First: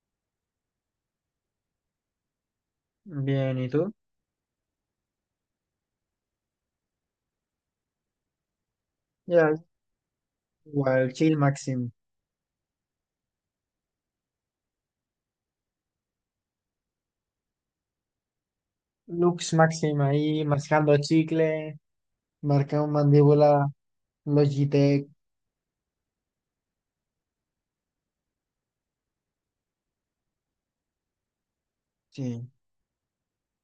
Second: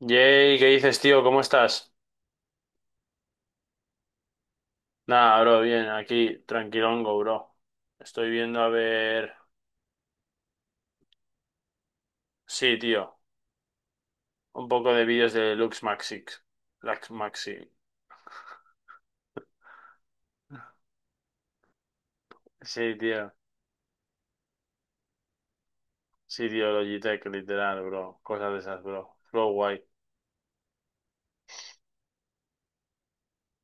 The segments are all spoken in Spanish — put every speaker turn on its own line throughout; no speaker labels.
Yay, ¿qué dices, tío? ¿Cómo estás?
Bien, ¿y tú?
Nada, bro, bien, aquí, tranquilongo, bro. Estoy viendo a ver.
Ya, igual, chill máximo.
Sí, tío. Un poco de vídeos de Lux Maxix. Lux Maxi.
Lux máximo ahí, mascando chicle, marcando
Sí, tío.
mandíbula, Logitech.
Sí, tío, Logitech, literal, bro. Cosas de esas, bro. Flow guay.
Sí.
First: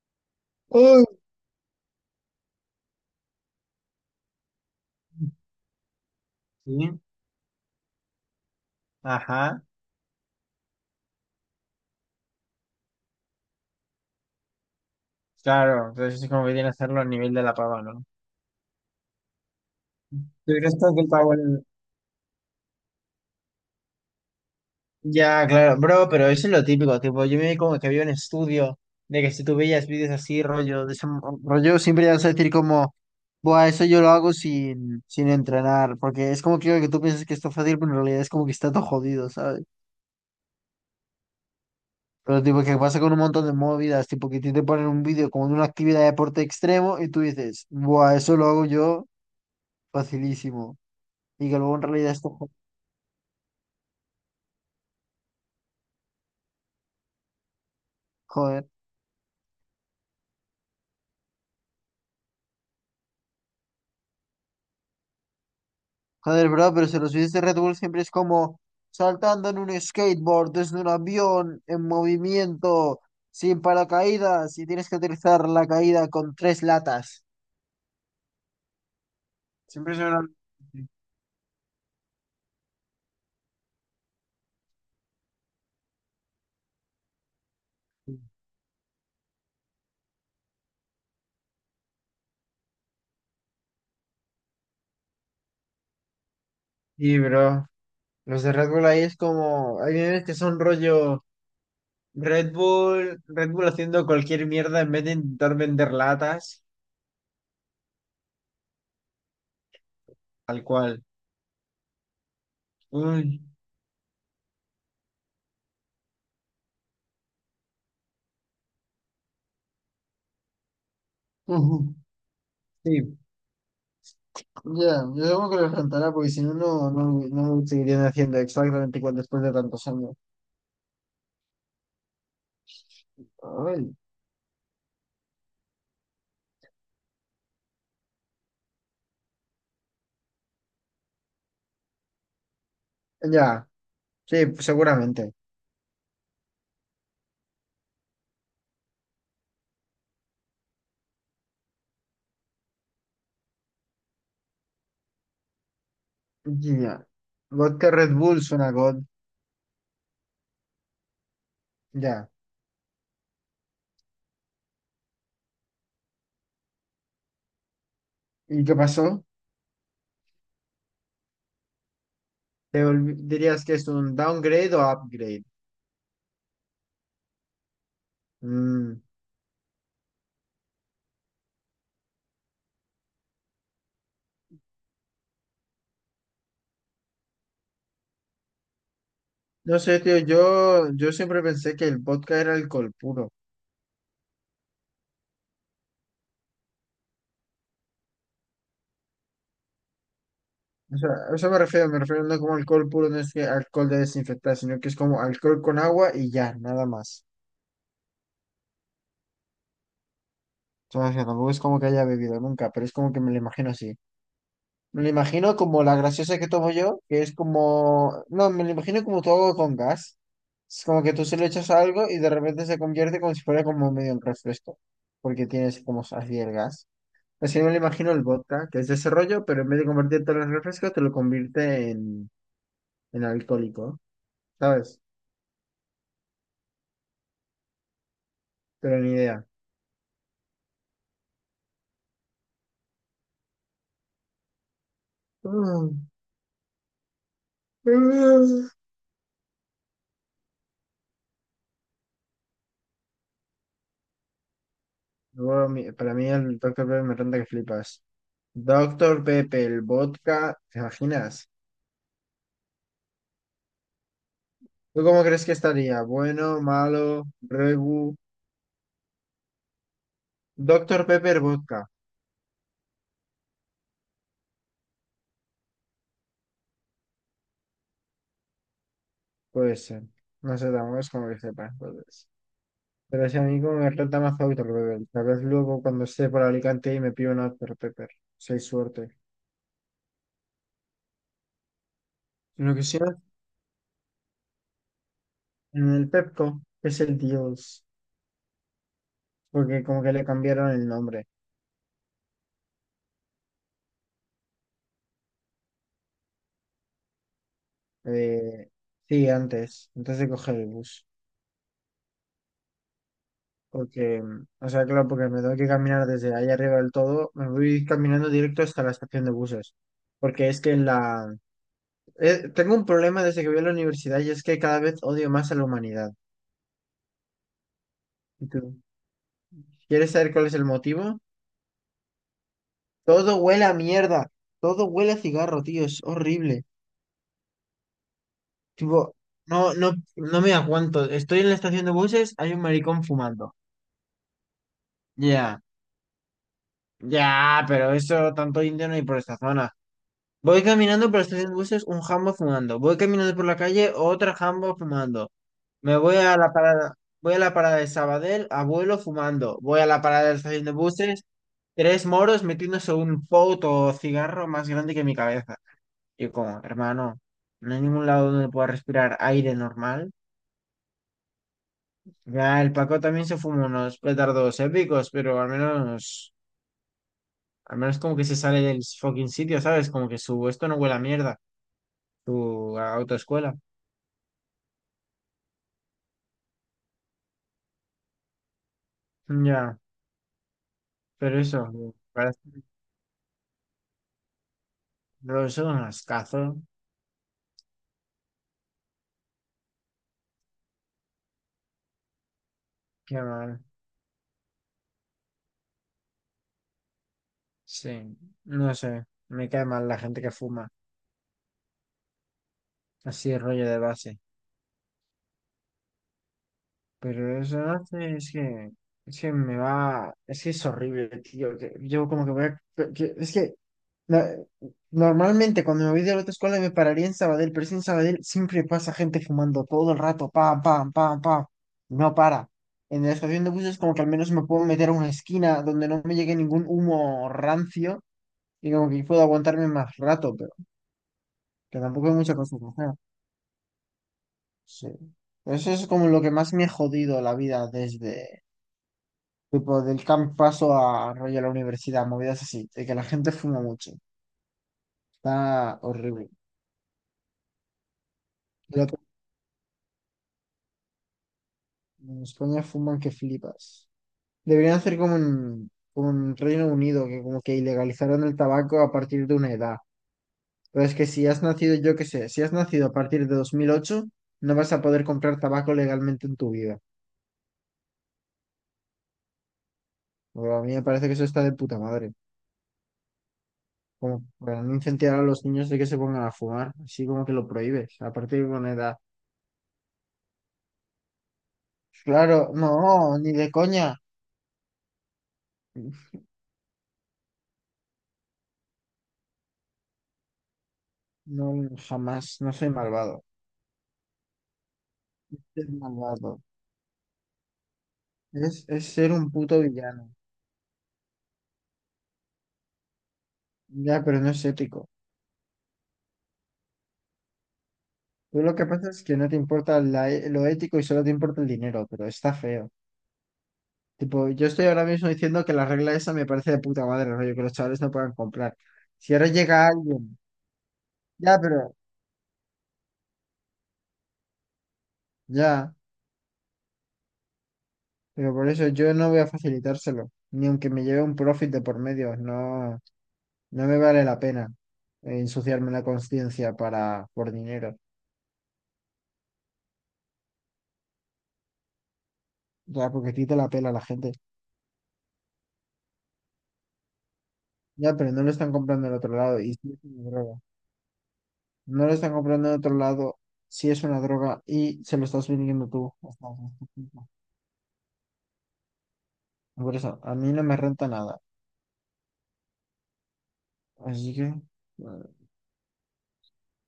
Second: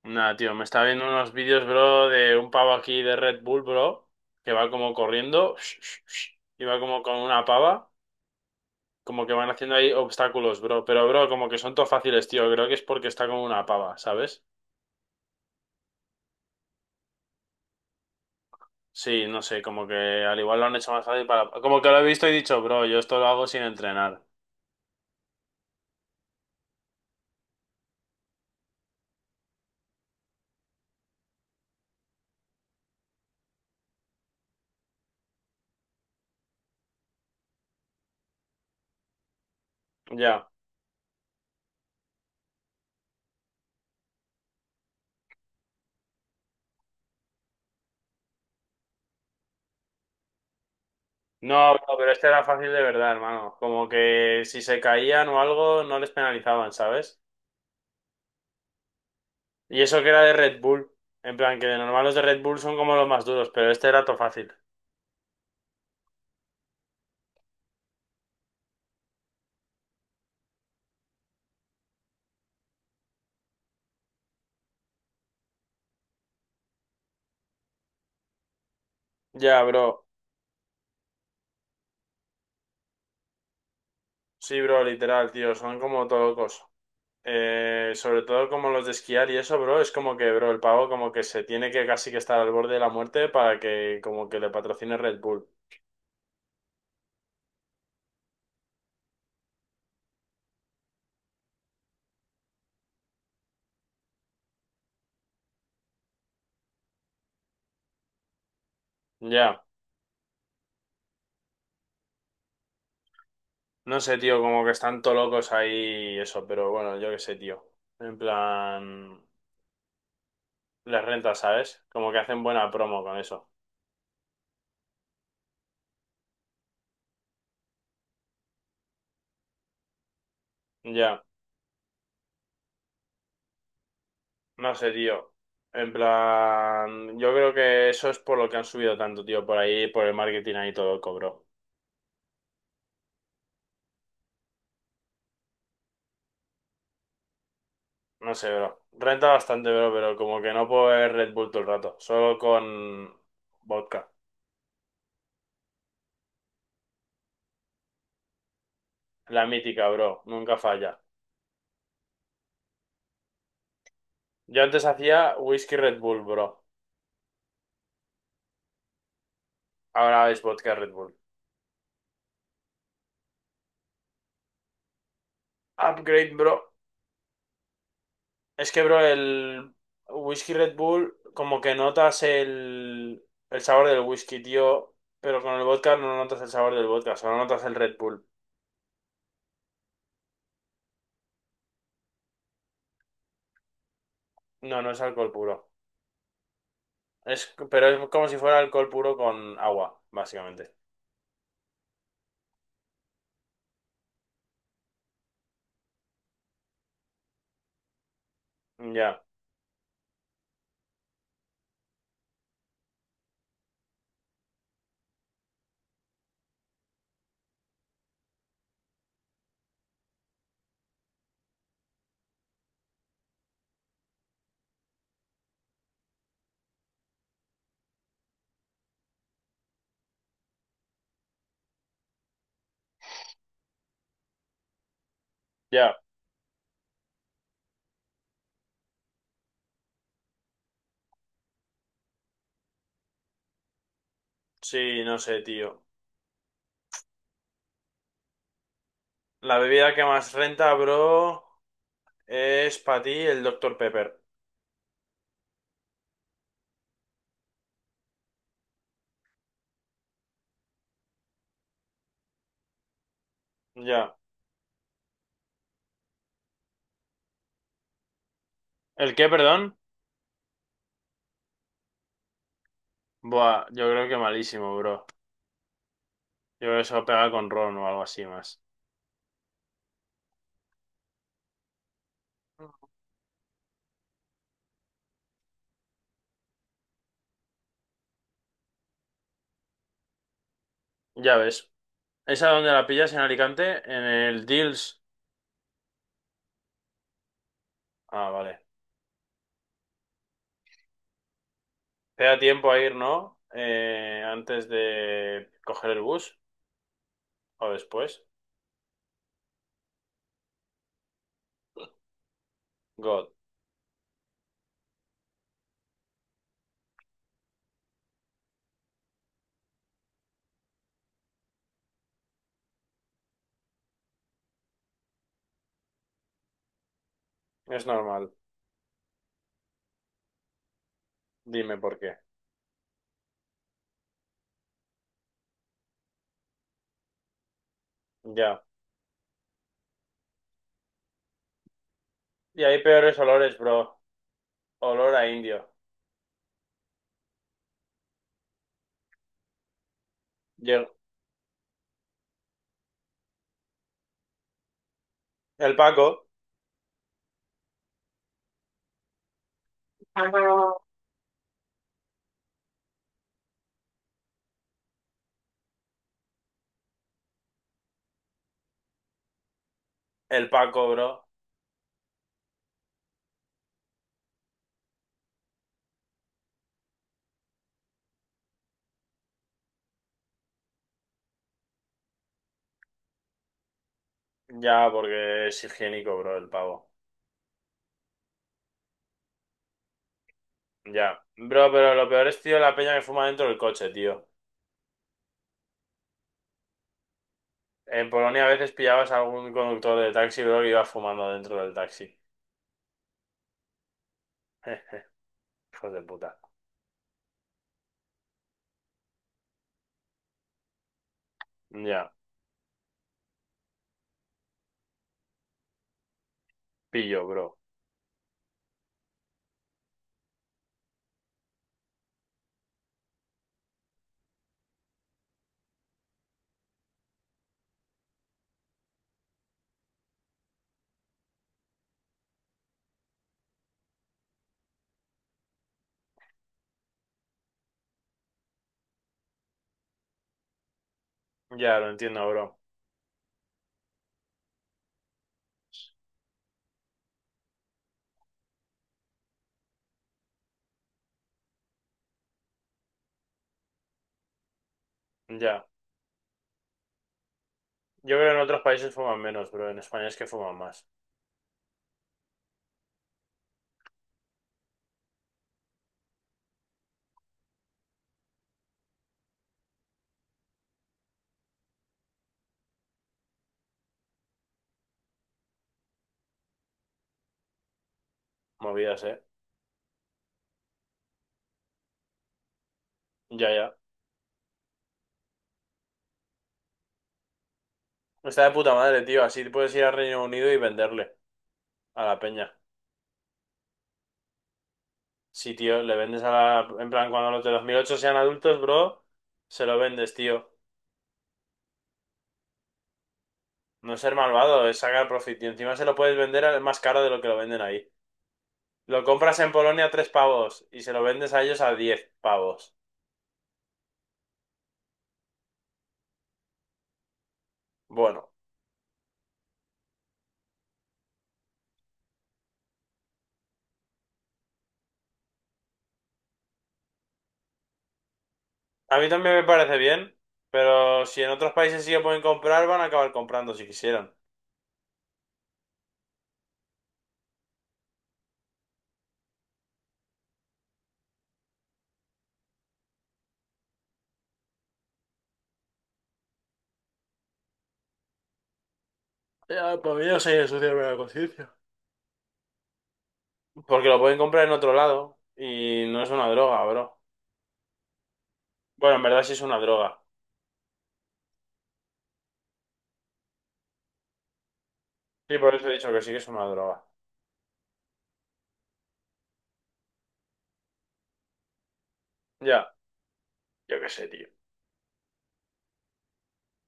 Nada, tío, me está viendo
¡Uy!
unos vídeos, bro, de un pavo aquí de Red Bull, bro, que va como corriendo. Y va
Sí,
como con una pava. Como que van
ajá.
haciendo ahí obstáculos, bro. Pero, bro, como que son todo fáciles, tío. Creo que es porque está con una pava, ¿sabes?
Claro, entonces es como que tiene que hacerlo a nivel de la pava, ¿no?
Sí, no sé, como que al
¿Tú
igual lo
crees
han hecho
que
más
el
fácil
pavo?
para... Como que lo he visto y he dicho, bro, yo esto lo hago sin entrenar.
Ya, claro, bro, pero eso es lo típico, tipo, yo me vi como que había un estudio de que si tú veías vídeos así, rollo, de ese rollo, siempre ibas a decir como, buah, eso yo lo hago sin entrenar, porque es como que tú piensas que está fácil, pero en realidad es como que está todo jodido, ¿sabes?
Ya.
Pero tipo, que pasa con un montón de movidas, tipo, que a ti te ponen un vídeo como de una actividad de deporte extremo y tú dices, buah, eso lo hago yo facilísimo, y
No,
que luego en
bro, pero
realidad
este
está
era fácil de verdad, hermano. Como que si se caían o algo, no les penalizaban, ¿sabes?
jodido.
Y eso que era de Red Bull. En plan, que de normal los de Red Bull son como los más duros, pero este era todo fácil.
Joder, bro, pero si los vídeos de Red Bull siempre es como saltando en un skateboard, desde un avión, en movimiento, sin paracaídas, y tienes que utilizar la caída con tres latas.
Ya,
Siempre
bro.
son una...
Sí, bro, literal, tío. Son como todo locos. Sobre todo como los de esquiar y eso, bro. Es como que, bro, el pavo como que se tiene que casi que estar al borde de la muerte para que como que le patrocine Red Bull.
Y, bro, los de Red Bull ahí es como... Hay veces que son rollo Red Bull, Red Bull haciendo cualquier mierda en vez de intentar vender latas,
Ya.
tal cual. Uy.
No sé, tío, como que están todo locos ahí y eso, pero bueno, yo qué sé, tío. En plan, les renta, ¿sabes?
Ujú.
Como que hacen buena promo con
Sí.
eso.
Ya, yo supongo que les rentará, porque si no seguirían haciendo exactamente igual después de tantos años.
Ya,
Ay.
no sé, tío. En plan, yo creo que eso es por lo que han subido tanto, tío, por ahí, por el marketing ahí todo loco, bro.
Ya, sí, seguramente.
No sé, bro. Renta bastante, bro, pero como que no puedo ver Red Bull todo el rato, solo con vodka.
Ya. Vodka Red Bull suena God.
La mítica, bro, nunca falla.
Ya.
Yo antes hacía whisky Red Bull, bro.
¿Y qué pasó?
Ahora es vodka Red Bull.
¿Te dirías que es un downgrade o upgrade?
Upgrade, bro. Es que, bro,
Mm,
el whisky Red Bull, como que notas el sabor del whisky, tío, pero con el vodka no notas el sabor del vodka, solo notas el Red Bull.
No sé, tío, yo siempre pensé que el vodka era alcohol puro.
No, no es alcohol puro. Es, pero es como si fuera alcohol puro con agua, básicamente.
O sea, a eso me refiero, me refiero, no como alcohol puro, no es que alcohol de desinfectar, sino que es como alcohol con agua y ya, nada más.
Ya,
O sea, tampoco es como que haya bebido nunca, pero es como que me lo imagino así. Me lo imagino como la graciosa que tomo yo, que es como... No, me lo imagino como todo con gas. Es como que tú se lo echas a algo y de repente se convierte como si fuera como medio un refresco, porque tienes como así el gas. Así me lo imagino el vodka, que es de ese rollo, pero en vez de convertirte en refresco, te lo convierte en alcohólico, ¿sabes?
ya.
Pero ni idea.
Sí, no sé, tío.
Mm.
La bebida que más renta, bro, es para ti el Doctor Pepper.
Luego, para mí el Doctor Pepe me renta que flipas. Doctor Pepe el vodka, ¿te imaginas?
Ya.
¿Tú cómo crees que estaría? ¿Bueno, malo, regu?
¿El qué, perdón?
Doctor Pepe el vodka.
Buah, yo creo que malísimo, bro. Yo creo que eso pega con ron o algo así más.
Puede ser. No sé, tampoco es como que sepa, entonces. Pero si a mí como me renta más Doctor Pepper. Tal vez luego cuando esté por Alicante y me pido una Dr. Pepper. Soy suerte.
Ya ves. ¿Esa dónde
Lo que
la
sea,
pillas? ¿En Alicante? ¿En el Deals?
en el Pepco es el Dios.
Ah, vale.
Porque como que le cambiaron el nombre.
¿Te da tiempo a ir, no? Antes de coger el bus o después.
Eh, sí, antes. Antes de coger el bus.
God,
Porque, o sea, claro, porque me tengo que caminar desde ahí arriba del todo, me voy caminando directo hasta la estación de buses. Porque es que la... tengo un problema desde que voy a la universidad y es que cada vez odio más a la humanidad.
es normal.
¿Y tú? ¿Quieres saber cuál es el motivo?
Dime por qué.
Todo huele a mierda. Todo huele a cigarro, tío. Es horrible.
Ya.
Tipo, no, no, no me aguanto. Estoy en la estación de buses, hay un
Y hay
maricón
peores
fumando.
olores, bro. Olor a
Ya,
indio.
ya, pero eso tanto indio no hay por esta zona. Voy
Llega-
caminando por la estación de buses, un jambo fumando. Voy caminando por la calle, otro jambo fumando.
El
Me voy
Paco.
a la parada, voy a la parada de Sabadell, abuelo fumando. Voy a la parada de la estación de buses, tres moros metiéndose un foto cigarro más grande que mi cabeza. Y como, hermano, no hay ningún lado donde pueda respirar aire normal.
El Paco, bro.
Ya el Paco también se fuma unos petardos épicos, pero al menos como que se sale del fucking sitio, ¿sabes? Como que su esto no huele a mierda, su autoescuela.
Ya, porque es higiénico, bro, el pavo.
Ya.
Ya.
Pero eso,
Bro,
me
pero lo peor
parece
es, tío, la peña que fuma dentro del coche, tío.
los son un ascazo.
En Polonia a veces pillabas a algún conductor de taxi, bro, que iba fumando dentro del taxi.
Qué mal.
Hijos de puta.
Sí, no sé. Me cae mal la gente que fuma.
Ya,
Así el rollo de base.
pillo,
Pero
bro.
eso hace es que. Es que me va. Es que es horrible, tío, que yo como que voy a. Es que. na- Normalmente cuando me voy de la otra escuela me pararía en Sabadell, pero es que en Sabadell siempre pasa gente fumando todo el rato. Pam, pam, pam, pam. No para. En la estación de buses como que al menos me puedo meter a una esquina donde no me llegue ningún humo rancio. Y como que puedo aguantarme más rato, pero
Ya,
que
lo
tampoco hay
entiendo,
mucha cosa
bro.
que hacer. Sí. Eso es como lo que más me ha jodido la vida desde, tipo, del camp paso a rollo a la universidad, movidas así, de que la gente fuma mucho.
Ya.
Está horrible.
Yo creo que en otros
Y
países
otro,
fuman menos, bro. En España es que fuman más.
en España fuman que flipas. Deberían hacer como en Reino Unido, que como que ilegalizaron el tabaco a partir de una edad. Pero es que si has nacido, yo qué sé, si has nacido a partir de 2008 no vas a poder comprar tabaco legalmente en tu vida.
Movidas, eh.
Pero a mí me parece que eso está de puta madre.
Ya, ya.
Como para no incentivar a los niños de que se pongan a fumar, así como que lo prohíbes, a partir
Está
de
de
una
puta
edad.
madre, tío. Así puedes ir al Reino Unido y venderle a la
Claro,
peña.
no, ni de coña.
Sí, tío, le vendes a la... En plan, cuando los de 2008 sean adultos, bro, se lo vendes, tío.
No, jamás, no soy malvado.
No es ser malvado, es sacar profit. Y
Es
encima se lo puedes
malvado.
vender al más caro de lo que lo venden ahí.
Es
Lo
ser un
compras en
puto
Polonia a tres
villano.
pavos y se lo vendes a ellos a 10 pavos.
Ya, pero no es ético.
Bueno.
Tú lo que pasa es que no te importa lo ético y solo te importa el dinero, pero está feo. Tipo, yo estoy ahora mismo diciendo que la regla esa me parece de puta madre, rollo, que los chavales no puedan comprar.
A mí
Si ahora
también me
llega
parece bien,
alguien,
pero si en
ya,
otros
pero,
países sí que pueden comprar, van a acabar comprando si quisieran.
ya. Pero por eso yo no voy a facilitárselo, ni aunque me lleve un profit de por medio, no, no me vale la pena ensuciarme la conciencia para por dinero.
Ya, para mí no sería ensuciarme la conciencia.
O sea, porque a ti te la pela la
Porque lo
gente.
pueden comprar en otro lado y no es una droga, bro.
Ya, pero no lo están comprando en
Bueno, en
otro
verdad sí es
lado y
una
sí es
droga.
una droga. No lo están comprando en otro lado si es una droga y se lo estás
Sí, por eso
vendiendo
he dicho
tú.
que sí que
Hasta
es una
cierto
droga.
punto. Por eso, a mí no me renta nada.
Ya, yo qué sé,
Así
tío.
que, bueno.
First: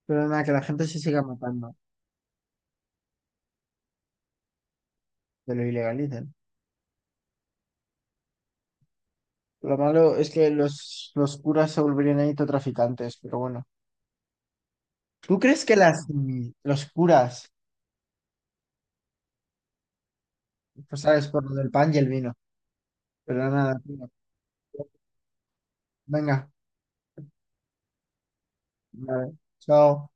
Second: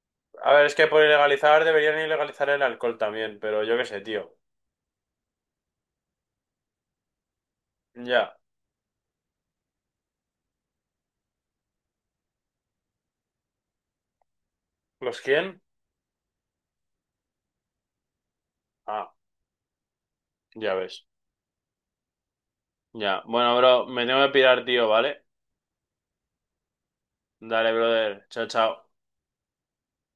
Pero nada,
A
que la
ver, es que
gente se
por
siga
ilegalizar
matando,
deberían ilegalizar el alcohol también, pero yo qué sé, tío.
que lo ilegalicen.
Ya.
Lo malo es que los curas se volverían traficantes, pero bueno.
¿Los
¿Tú
quién?
crees que los curas,
Ah, ya
pues
ves.
sabes, por lo del pan y el vino?
Ya.
Pero
Bueno,
nada,
bro, me
tío.
tengo que pirar, tío, ¿vale?
Venga,
Dale, brother. Chao, chao.
vale. Chao.